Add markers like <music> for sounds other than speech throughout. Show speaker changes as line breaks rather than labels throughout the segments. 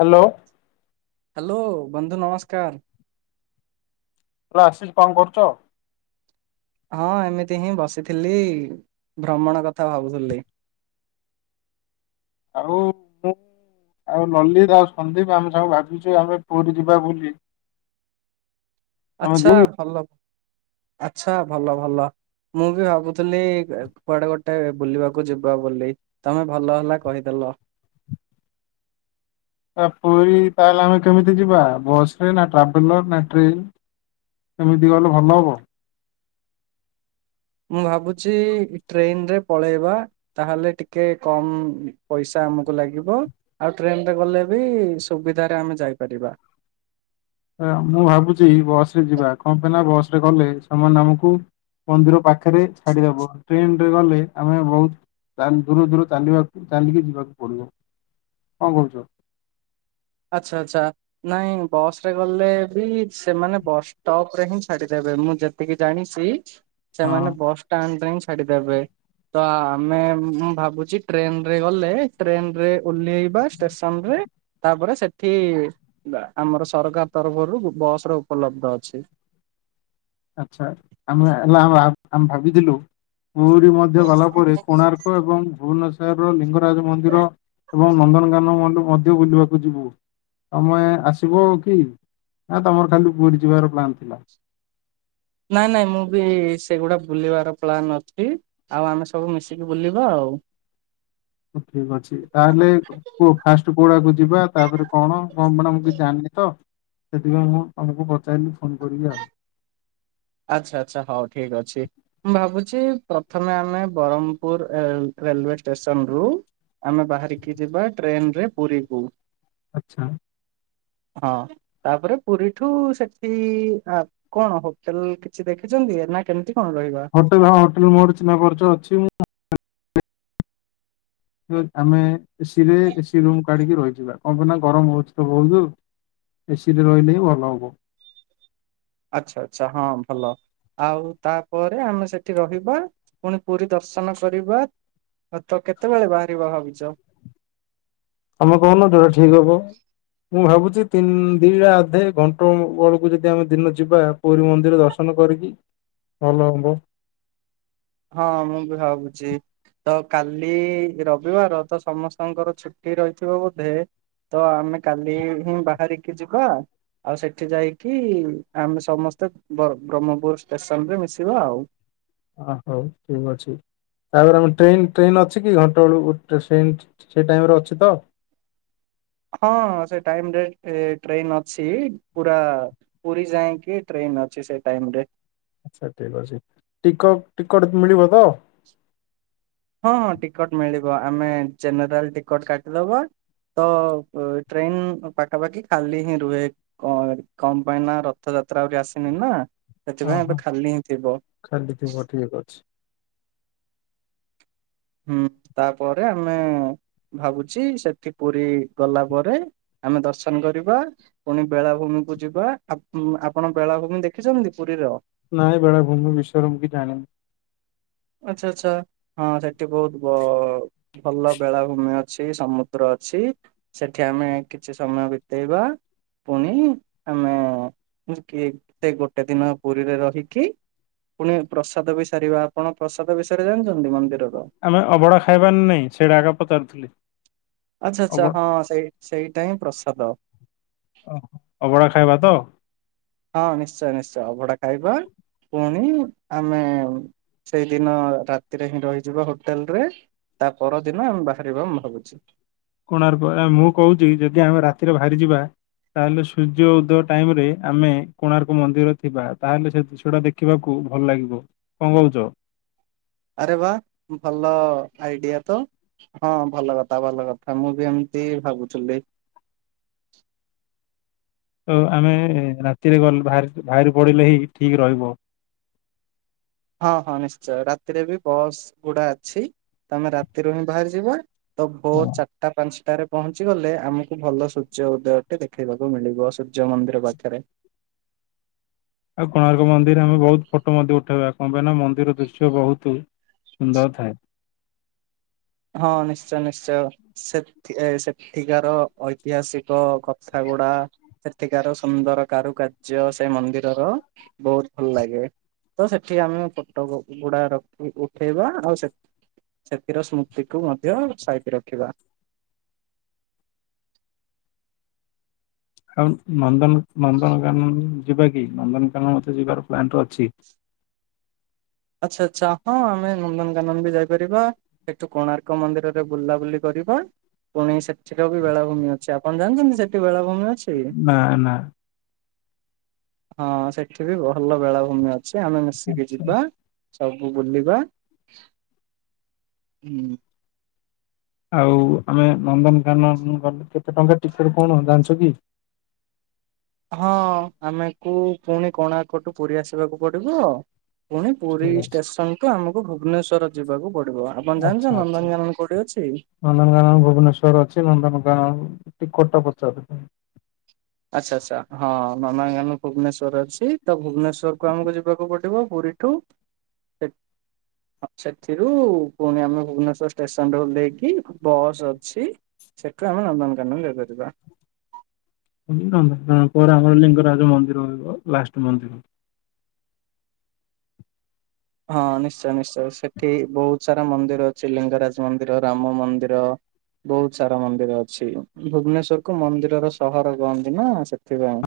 Hello.
Hello ବନ୍ଧୁ ନମସ୍କାର।
ହେଲା ଆସିଛି କଣ କରୁଛ।
ହଁ ଏମିତି ହିଁ ବସିଥିଲି ଭ୍ରମଣ କଥା ଭାବୁଥିଲି।
ଆଉ ମୁଁ ଆଉ ଲଲିତ ଆଉ ସନ୍ଦୀପ ଆମେ ସାଙ୍ଗୁ ଭାବୁଛୁ ଆମେ ପୁରୀ ଯିବା ବୋଲି। ଆମେ
ଆଛା
ଯିବୁ କି?
ଭଲ ଆଛା ଭଲ ଭଲ। ମୁଁ ବି ଭାବୁଥିଲି କୁଆଡେ ଗୋଟେ ବୁଲିବାକୁ ଯିବା ବୋଲି। ତମେ ଭଲ ହେଲା କହିଦେଲ।
ତା ପୁରୀ ତାହେଲେ ଆମେ କେମିତି ଯିବା ବସ୍ ନା ଟ୍ରାଭେଲର ନା ଟ୍ରେନ୍। ଏମିତି କହିଲେ ଭଲ ହବ।
ମୁଁ ଭାବୁଛି ଟ୍ରେନ ରେ ପଳେଇବା ତାହେଲେ ଟିକେ କମ ପଇସା ଆମକୁ ଲାଗିବ। ଆଉ ଟ୍ରେନ ରେ ଗଲେ ବି ସୁବିଧାରେ ଆମେ ଯାଇପାରିବା।
ମୁଁ ଭାବୁଛି ବସରେ ଯିବା କଣ ପାଇଁ ନା ବସରେ ଗଲେ ସେମାନେ ଆମକୁ ମନ୍ଦିର ପାଖରେ ଛାଡିଦବ ଟ୍ରେନ ରେ ଗଲେ ଆମେ ବହୁତ ତାହେଲେ ଦୂରୁ ଦୂରୁ ଚାଲିବାକୁ ଚାଲିକି ଯିବାକୁ ପଡିବ କଣ କହୁଛ?
ଆଚ୍ଛା ଆଚ୍ଛା। ନାଇଁ ବସ ରେ ଗଲେ ବି ସେମାନେ ବସ ଷ୍ଟପ୍ ରେ ହିଁ ଛାଡିଦେବେ ମୁଁ ଯେତେ ଟିକେ ଜାଣିଛି
ହଁ
ସେମାନେ ବସ୍ ଷ୍ଟାଣ୍ଡରେ ହିଁ ଛାଡିଦେବେ ତ ଆମେ ମୁଁ ଭାବୁଛି ଟ୍ରେନ ରେ ଗଲେ ଟ୍ରେନ ରେ ଓଲ୍ହେଇବା ଷ୍ଟେସନ ରେ ତାପରେ ସେଠି ଆମର ସରକାର ତରଫରୁ ବସ ର ଉପଲବ୍ଧ ଅଛି।
ଆଛା ଆମେ ହେଲା ଆମେ ଭାବିଥିଲୁ ପୁରୀ ମଧ୍ୟ ଗଲା ପରେ କୋଣାର୍କ ଏବଂ ଭୁବନେଶ୍ଵର ର ଲିଙ୍ଗରାଜ ମନ୍ଦିର ଏବଂ ନନ୍ଦନକାନ ମ ମଧ୍ୟ ବୁଲିବାକୁ ଯିବୁ ତମେ ଆସିବ କି ନା ତମର ଖାଲି ପୁରୀ ଯିବାର ପ୍ଲାନ୍ ଥିଲା।
ନାଇଁ ନାଇଁ ମୁଁ ବି ସେଗୁଡା ବୁଲିବାର ପ୍ଲାନ୍ ଅଛି। ଆଉ ଆମେ ସବୁ ମିଶିକି ବୁଲିବା ଆଉ।
ଠିକ୍ ଅଛି ତାହେଲେ କୁହ ଫାଷ୍ଟ କୋଉଡାକୁ ଯିବା ତାପରେ କଣ କଣ ମାନ ମୁଁ କିଛି ଜାଣିନି ତ ସେଥିପାଇଁ ମୁଁ ତମକୁ ପଚାରଲିି ଫୋନ୍ କରିବି ଆଉ।
ଆଚ୍ଛା ଆଚ୍ଛା ହଉ ଠିକ୍ ଅଛି। ମୁଁ ଭାବୁଛି ପ୍ରଥମେ ଆମେ ବ୍ରରହ୍ମପୁର ରେଲୱେ ଷ୍ଟେସନ ରୁ ଆମେ ବାହାରିକି ଯିବା ଟ୍ରେନରେ ପୁରୀକୁ।
ଆଛା।
ହଁ ତାପରେ ପୁରୀଠୁ ସେଠି କଣ ହଉ କିଛି ଦେଖିଛନ୍ତି ନା କେମିତି କଣ ରହିବ?
ହୋ ହୋଟେଲ ମୋର ଚିହ୍ନା ପର୍ଚ ଅଛି ଆମେ ଏସିି ରେ ଏସି ରୁମ୍ କୁ କାଢିକି ରହିଯିବା କଣ ପାଇଁ ନା ଗରମ ହେଉଛି ତ ବହୁତ ଏସିି ରେ ରହିଲେ ହିଁ ଭଲ ହବ
ଆଚ୍ଛା ଆଚ୍ଛା ହଁ ଭଲ। ଆଉ ତାପରେ ଆମେ ସେଠି ରହିବା ପୁଣି ପୁରୀ ଦର୍ଶନ କରିବା ହଉ ତ କେତେବେଳେ ବାହାରିବ ଭାବିଛ?
ତମେ କହୁନ ଯୋଟା ଠିକ୍ ହବ ମୁଁ ଭାବୁଛି ତିନ ଦିଟା ଅଧେ ଘଣ୍ଟ ବେଳକୁ ଯଦି ଆମେ ଦିନ ଯିବା ପୁରୀ ମନ୍ଦିର ଦର୍ଶନ କରିକି ଭଲ ହବ
ହଁ ମୁଁ ବି ଭାବୁଛି ତ କାଲି ରବିବାର ତ ସମସ୍ତଙ୍କର ଛୁଟି ରହିଥିବା ବୋଧେ ତ ଆମେ କାଲି ହିଁ ବାହାରିକି ଯିବା ଆଉ ସେଠି ଯାଇକି ଆମେ ସମସ୍ତେ ବ୍ରହ୍ମପୁର ଷ୍ଟେସନ ରେ ମିଶିବା ଆଉ
ହ ହଉ ଠିକ ଅଛି। ତାପରେ ଆମ ଟ୍ରେନ୍ ଟ୍ରେନ୍ ଅଛି କି ଘଣ୍ଟା ବେଳୁ ଗଟେ ଟ୍ରେନ୍ ସେ ଟାଇମ ରେ ଅଛି ତ?
ହଁ ସେ ଟାଇମରେ ଟ୍ରେନ ଅଛି ପୁରା ପୁରୀ ଯାଇଏକି ଟ୍ରେନ ଅଛି ସେ ଟାଇମ ରେ
ଆଛା ଠିକ ଅଛି ଟିକ ଟିକଟ ମିଳିବ ତ
ହଁ ହଁ ଟିକଟ ମିଳିବ ଆମେ ଜେନେରାଲ ଟିକଟ କାଟିଦବା ତ ଟ୍ରେନ୍ ପାଖାପାଖି ଖାଲି ହିଁ ରୁହେ। କ କଣ ପାଇଁ ନା ରଥଯାତ୍ରା ଆହୁରି ଆସିନି ନା
ହଁ
ସେଥିପାଇଁ
ହଁ
ଏବେ ଖାଲି ହିଁ ଥିବ।
ଖାଲି ଥିବ ଠିକ ଅଛି।
ହୁଁ ତାପରେ ଆମେ ଭାବୁଛି ସେଠି ପୁରୀ ଗଲା ପରେ। ଆମେ ଦର୍ଶନ କରିବା। ପୁଣି ବେଳାଭୂମି କୁ ଯିବା ଆପ ଆପଣ ବେଳାଭୂମି ଦେଖିଛନ୍ତି ପୁରୀର।
ନାଇଁ ବେଳାଭୂମି ବିଶ୍ୱର ମୁ କି ଜାଣିନି।
ଆଛା ଆଚ୍ଛା ହଁ ସେଠି ବହୁତ ବ ଭଲ ବେଳାଭୂମି ଅଛି ସମୁଦ୍ର ଅଛି। ସେଠି ଆମେ କିଛି ସମୟ ବିତେଇବା। ପୁଣି ଆମେ କିଏ ଗୋଟେ ଦିନ ପୁରୀରେ ରହିକି। ପୁଣି ପ୍ରସାଦ ବି ସାରିବା ଆପଣ ପ୍ରସାଦ ବିଷୟରେ ଜାଣିଛନ୍ତି ମନ୍ଦି
ଆମେ ଅଭଡ଼ା ଖାଇବା ନା ନାହିଁ ସେଇଟା ଆଗ ପଚାରୁଥିଲି।
ଆଛା
ଅବ
ଆଛା ହଁ ସେଇ ସେଇଟା ହିଁ ପ୍ରସାଦ।
ଅ ହ ଅଭଡ଼ା ଖାଇବା ତ।
ହଁ ନିଶ୍ଚୟ ନିଶ୍ଚୟ ଅଭଡା ଖାଇବା ପୁଣି ଆମେ। ସେଇଦିନ ରାତିରେ ହିଁ ରହିଯିବା ହୋଟେଲ ରେ। ତା ପରଦିନ ଆମେ ବାହାରିବା ମୁଁ ଭାବୁଛି।
କୋଣାର୍କ ଆ ମୁଁ କହୁଚି ଯଦି ଆମେ ରାତିରେ ବାହାରି ଯିବା। ତାହେଲେ ସୂର୍ଯ୍ୟ ଉଦୟ ଟାଇମ ରେ ଆମେ କୋଣାର୍କ ମନ୍ଦିର ଥିବା ତାହେଲେ ସେ ଦୃଶ ଟା ଦେ ଖିବାକୁ ଭଲ ଲାଗିବ କଣ କଉଛ।
ଆରେ ବା ଭଲ ଆଇଡିଆ ତ। ହଁ ଭଲ କଥା ଭଲ କଥା ମୁଁ ବି ଏମିତି ଭାବୁଥିଲି।
ତ ଆମେ ରାତିରେ ଗଲ ବାହାରେ ବାହାରି ପଡ଼ିଲେ ହିଁ ଠିକ୍ ରହିବ।
ହଁ ହଁ ନିଶ୍ଚୟ ରାତିରେ ବି ବସ୍ ଗୁଡା ଅଛି ତମେ ରାତିରୁ ହିଁ ବାହାରି ଯିବା। ତ
ହଁ।
ଭୋର ଚା ଟା ପାଞ୍ଚଟାରେ ପହଞ୍ଚି ଗଲେ ଆମକୁ ଭଲ ସୂର୍ଯ୍ୟ ଉଦୟଟି ଦେଖେଇବାକୁ ମିଳିବ ସୂର୍ଯ୍ୟ ମନ୍ଦିର ପାଖେରେ।
ଆଉ କୋଣାର୍କ ମନ୍ଦିରରେ ଆମେ ବହୁତ ଫଟୋ ମଧ୍ୟ ଉଠେଇବା କଣ ପାଇଁ ନା ମନ୍ଦିର ଦୃଶ୍ୟ ବହୁତୁ। ସୁନ୍ଦର ଥାଏ।
ହଁ ନିଶ୍ଚୟ ନିଶ୍ଚୟ। ସେଥି ସେଠିକାର ଐତିହାସିକ କଥା ଗୁଡା। ସେଠିକାର ସୁନ୍ଦର କାରୁକାର୍ଯ୍ୟ ସେ ମନ୍ଦିରର ବହୁତୁ ଭଲ ଲାଗେ। ତ ସେଠି ଆମେ ଫଟ ଗୁଡା ରଖି ଉଠେଇବା ଆଉ ସେ ସେଥିର ସ୍ମୃ ତିକୁ ମଧ୍ୟ ସାଇତି ରଖିବା।
ଆଉ ନନ୍ଦନ ନନ୍ଦନକାନନ ଯିବା କି ନନ୍ଦନକାନନ ତ ଯିବାର ପ୍ଲାନ ତ ଅଛି।
ଆଚ୍ଛା ଆଚ୍ଛା ହଁ ଆମେ ନନ୍ଦନକାନନ ବି ଯାଇପାରିବା। ହେଠୁ କୋଣାର୍କ ମନ୍ଦିରରେ ବୁଲାବୁଲି କରିବା ପୁଣି ସେ <unintelligible> ବି ବେଳାଭୂମି ଅଛି ଆପଣ ଯାଆଚନ୍ତି ସେଠି ବେଳାଭୂମି ଅଛି
ନା ନା।
ହଁ ସେଠି ବି ଭଲ ବେଳାଭୂମି ଅଛି ଆମେ ମିଶିକି
ଆଚ୍ଛା।
ଯିବା। ସବୁ ବୁଲିବା ହୁଁ।
ଆଉ ଆମେ ନନ୍ଦନକାନନ ଗଲେ କେତେ ଟଙ୍କା ଟିକେଟ୍ କଣ ଜାଣିଚ କି?
ହଁ ଆମେକୁ ପୁଣି କୋଣାର୍କଠୁ ପୁରୀ ଆସିବାକୁ ପଡିବ। ପୁଣି ପୁରୀ
ଠିକ ଅଛି।
ଷ୍ଟେସନ ଠୁ ଆମକୁ ଭୁବନେଶ୍ୱର ଯିବାକୁ ପଡିବ ଆପଣ
ଆଚ୍ଛା
ଜାଣିଛ
ଆଚ୍ଛା
ନନ୍ଦନକାନନ କୋଉଠି ଅଛି?
ନନ୍ଦନକାନନ ଭୁବନେଶ୍ୱର ଅଛି ନନ୍ଦନକାନଟି କଟ ପଚରେ
ଆଚ୍ଛା ଆଚ୍ଛା ହଁ ନନକାନନ ଭୁବନେଶ୍ୱରରେ ଅଛି ତ ଭୁବନେଶ୍ୱରକୁ ଆମକୁ ଯିବାକୁ ପଡିବ ପୁରୀ ଟୁ ସେ ହଁ ସେଥିରୁ ପୁଣି ଆମେ ଭୁବନେଶ୍ଵର ଷ୍ଟେସନରେ ଓହ୍ଲେଇକି ବସ୍ ଅଛି। ସେଠୁ ଆମେ ନନ୍ଦନକାନନ ଯାଇପାରିବା।
ପୁରୀ ନନ୍ଦନକାନନ ପରେ ଆମର ଲିଙ୍ଗରାଜ ମନ୍ଦିର ରହିବ ଲାଷ୍ଟ ମନ୍ଦିର
ହଁ ନିଶ୍ଚୟ ନିଶ୍ଚୟ ସେଠି ବହୁତ ସାରା ମନ୍ଦିର ଅଛି ଲିଙ୍ଗରାଜ ମନ୍ଦିର, ରାମ ମନ୍ଦିର ବହୁତ ସାରା ମନ୍ଦିର ଅଛି ଭୁବନେଶ୍ଵରକୁ ମନ୍ଦିରର ସହର କହନ୍ତି ନା ସେଥିପାଇଁ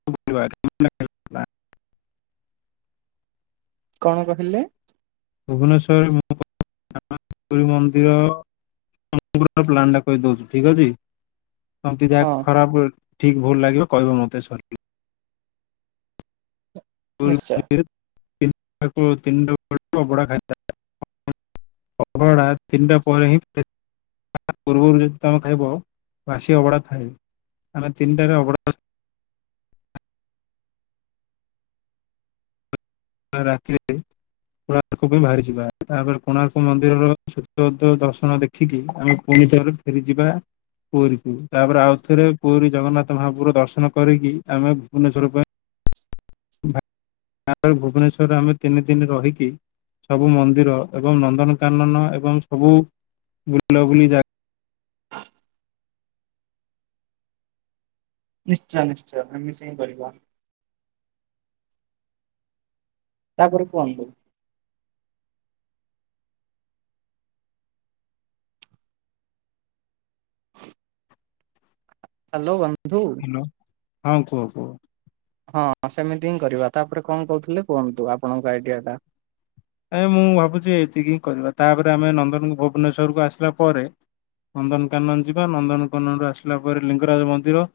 <inaudible>
କଣ କହିଲେ?
ଭୁବନେଶ୍ୱରରେ <inaudible> ମନ୍ଦିର। <inaudible> ପ୍ଲାନ୍ଟା କହିଦଉଚି ଠିକ ଅଛି?
ହଁ
<inaudible> ଖରାପ ଭୁଲ ଠିକ ଭୁଲ ଲାଗିବ କହିବ ମତେ ସରିଲେ
ନିଶ୍ଚୟ
<inaudible> ଅବଢା ତିନିଟା ପରେ ହିଁ ତା ପୂର୍ବରୁ ଯଦି ତମେ ଖାଇବ ବାସି ଅଭଢା ଥାଏ ଆମେ ତିନିଟାରେ ଅଭଢା ତ ରାତିରେ କୋଣାର୍କ ପାଇଁ ବାହାରିଯିବା ତାପରେ କୋଣାର୍କ ମନ୍ଦିରର ଦ ଦ ଦର୍ଶନ ଦେଖ ଖିକି ଆମେ ପୁଣିଥରେ ଫେରି ଯିବା ପୁରୀକୁ ତାପରେ ଆଉ ଥରେ ପୁରୀ ଜଗନ୍ନାଥ ମହାପୁର ଦର୍ଶନ କରିକି ଆମେ ଭୁବନେଶ୍ଵର ପାଇଁ ଆଉ ଭୁବନେଶ୍ୱରରେ ଆମେ ତିନି ଦିନି ରହିକି ସବୁ ମନ୍ଦିର ଏବଂ ନନ୍ଦନକାନନ ଏବଂ ସବୁ ବୁଲାବୁଲି ଜାଗା
ନିଶ୍ଚୟ ନିଶ୍ଚୟ ଆମେ ସେଇଆ ହିଁ କରିବା। ତାପରେ କୁହନ୍ତୁ? ହାଲୋ ବନ୍ଧୁ।
ହାଲୋ ହଁ କୁହ କୁହ?
ହଁ ସେମିତି ହିଁ କରିବା ତାପରେ କଣ କହୁଥିଲେ କୁହନ୍ତୁ ଆପଣଙ୍କ ଆଇଡିଆଟା
ଏ ମୁଁ ଭାବୁଛି ଏତିକି ହିଁ କରିବା ତାପରେ ଆମେ ନନ୍ଦନ ଭୁବନେଶ୍ୱରକୁ ଆସିଲା ପରେ ନନ୍ଦନକାନନ ଯିବା ନନ୍ଦନକାନନରୁୁ ଆସିଲା ପରେ ଲିଙ୍ଗରାଜ ମନ୍ଦିର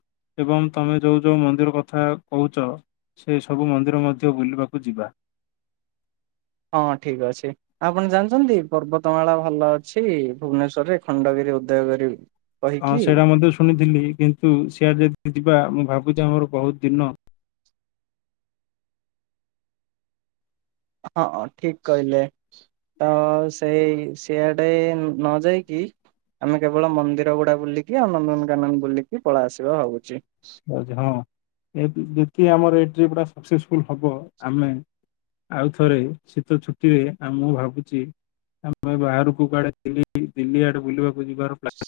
ଏବଂ ତମେ ଯୋଉ ଯୋଉ ମନ୍ଦିର କଥା କହୁଛ ସେ ସବୁ ମନ୍ଦିର ମଧ୍ୟ ବୁଲିବାକୁ ଯିବା।
ହଁ ହଁ ଠିକ୍ ଅଛି। ଆପଣ ଜାଣିଛନ୍ତି ପର୍ବତମାଳା ଭଲ ଅଛି ଭୁବନେଶ୍ୱରରେ ଖଣ୍ଡଗିରି ଉଦୟଗିରି
ହଁ
କହିକି
ସେଇଟା ମଧ୍ୟ ଶୁଣିଥିଲି କିନ୍ତୁ ସିଆଡେ ଯଦି ଯିବା ମୁଁ ଭାବୁଛି ଆମର ବହୁତ ଦିନ
ହଁ ଠିକ କହିଲେ। ତ ସେଇ ସିଆଡ଼େ ନ ଯାଇକି। ଆମେ କେବଳ ମନ୍ଦିର ଗୁଡା ବୁଲିକି ଆଉ ନନ୍ଦନକାନନ ବୁଲିକି ପଳେଇ ଆସିବା ହଉଛି।
ହଁ ଯେତିକି ଆମର ଏଇ ଟ୍ରିପ୍ ଟା ସକ୍ସେସଫୁଲ୍ ହବ ଆମେ। ଆଉ ଥରେ ଶୀତ ଛୁଟିରେ ଆଉ ମୁଁ ଭାବୁଛି ଆମେ ବାହାରକୁ କୁଆଡେ ଦିଲ୍ଲୀ ଆଡେ ବୁଲିବାକୁ ଯିବାର୍ ପ୍ଲାନ୍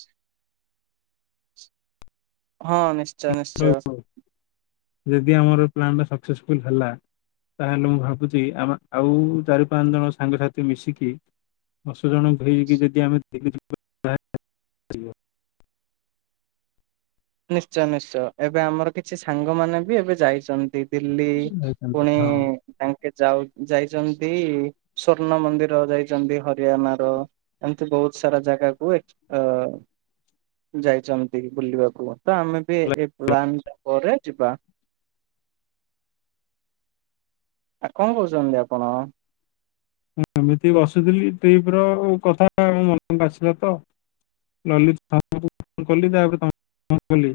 ହଁ ନିଶ୍ଚୟ ନିଶ୍ଚୟ।
ରହିବ ଯଦି ଆମର ପ୍ଲାନ୍ ଟା ସକ୍ସେସଫୁଲ ହେଲା। ତାହେଲେ ମୁଁ ଭାବୁଛି ଆମ ଆଉ ଚାରି ପାଞ୍ଚ ଜଣ ସାଙ୍ଗସାଥି ମିଶିକି। ଦଶ ଜଣ ହେଇକି ଯଦି ଆମେ ଦିଲ୍ଲୀ ଯିବା ଯିବା
ନିଶ୍ଚୟ ନିଶ୍ଚୟ ଏବେ ଆମର କିଛି ସାଙ୍ଗମାନେବି ଏବେ ଯାଇଚନ୍ତି। ଦିଲ୍ଲୀ
ଯାଇଥାନ୍ତେ।
ପୁଣି
ହଁ
ତାଙ୍କେ ଯାଉ ଯାଇଚନ୍ତି ସ୍ଵର୍ଣ୍ଣ ମନ୍ଦିର ଯାଇଚନ୍ତି ହରିୟାଣର। ଏମିତି ବହୁତ ସାରା ଜାଗାକୁ ଅ ଯାଇଚନ୍ତି ବୁଲିବାକୁ। ତ ଆମେବି ଏପ୍ଲାନ୍ଟା ପରେ ଯିବା। ଆଉ କଣ କଉଚନ୍ତି ଆପଣ।
ହଁ ଏମିତି ବସୁଥିଲି ଟ୍ରିପର କଥା ମନକୁ ଆସିଲାତ ଲଲିତାକୁ ଫୋନ୍ କଲି ତାପରେ ତମକୁ ଫୋନ୍ କଲି।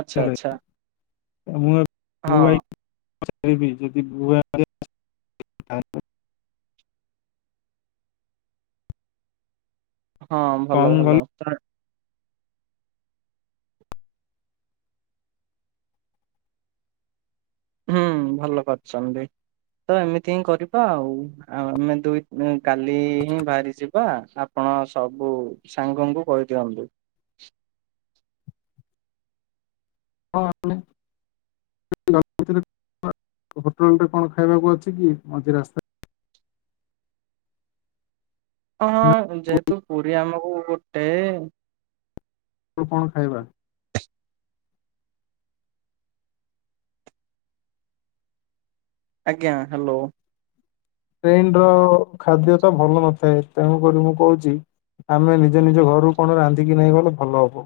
ଆଚ୍ଛା ଆଚ୍ଛା।
ମୁଏବେ
ହଁ
ମୁଭାଇ <unintelligible>
ହଁ
କମ
ଭଲ ଭଲ ତା ହୁଁ ଭଲ କରିଛନ୍ତି ତଏମିତିହିଁ କରିବା ଆଉ ଆଉ ଆମେ ଦୁଇ କାଲିହିଁ ବାହାରି ଯିବା ଆପଣ ସବୁ ସାଙ୍ଗଙ୍କୁ କହିଦିଅନ୍ତୁ।
ହଁ ଆମେ <unintelligible> <unintelligible> ହୋଟେଲରେ କଣ ଖାଇବାକୁ ଅଛିକି ମଝି ରାସ୍ତା
ହଁ ହଁ ଯେହେତୁ ପୁରୀ ଆମକୁ ଗୋଟେ
ଆଉ କଣ ଖାଇବା?
ଆଜ୍ଞା ହାଲୋ।
ଟ୍ରେନର ଖାଦ୍ୟତ ଭଲ ନଥାଏ ତେଣୁକରି ମୁଁ କହୁଚି ଆମେ ନିଜ ନିଜ ଘରୁ କଣ ରାନ୍ଧିକି ନେଇଁ ଗଲେ ଭଲ ହବ।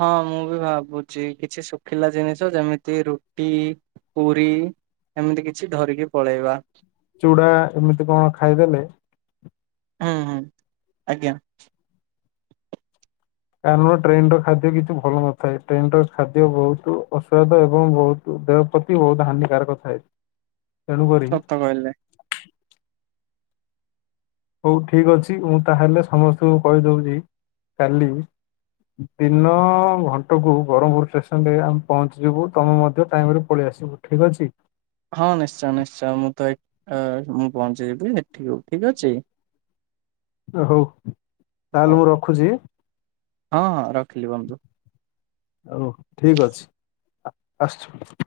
ହଁ ମୁଁବି ଭାବୁଛି କିଛି ଶୁଖିଲା ଜିନିଷ ଯେମିତି ରୁଟି ପୁରୀ ଏମିତି କିଛି ଧରିକି ପଳେଇବା।
ଚୁଡ଼ା ଏମିତି କଣ ଖାଇଦେଲେ
ହୁଁ ହୁଁ ଆଜ୍ଞା।
କାରଣ ଟ୍ରେନର ଖାଦ୍ୟ କିଛି ଭଲ ନଥାଏ ଟ୍ରେନର ଖାଦ୍ୟ ବହୁତୁ ଅସୱାଦ ଏବଂ ବହୁ ଦେହ ପ୍ରତି ବହୁତ୍ ହାନିକାରକ ଥାଏ। ତେଣୁକରି
ସତ କହିଲେ।
ହଉ ଠିକ୍ ଅଛି ମୁଁ ତାହେଲେ ସମସ୍ତଙ୍କୁ କହିଦଉଚି କାଲି ଦିନ ଘଣ୍ଟାକୁ ବ୍ରହ୍ମପୁର ଷ୍ଟେସନରେ ଆମେ ପହଞ୍ଚିଯିବୁ ତୁମେ ମଧ୍ୟ ଟାଇମରେ ପଳେଇ ଆସିବ? ଠିକ୍ ଅଛି।
ହଁ ନିଶ୍ଚୟ ନିଶ୍ଚୟ ମୁଁତ ଏ ଅଁ ମୁଁ ପହଞ୍ଚି ଯିବି ହେଠିକୁ ଠିକ୍ ଅଛି।
ଓ ହଉ
ହଉ
ତାହେଲେ ମୁଁ ରଖୁଚି?
ହଁ ହଁ ରଖିଲି ବନ୍ଧୁ।
ହଉ ଠିକ୍ ଅଛି ଆସୁଚି।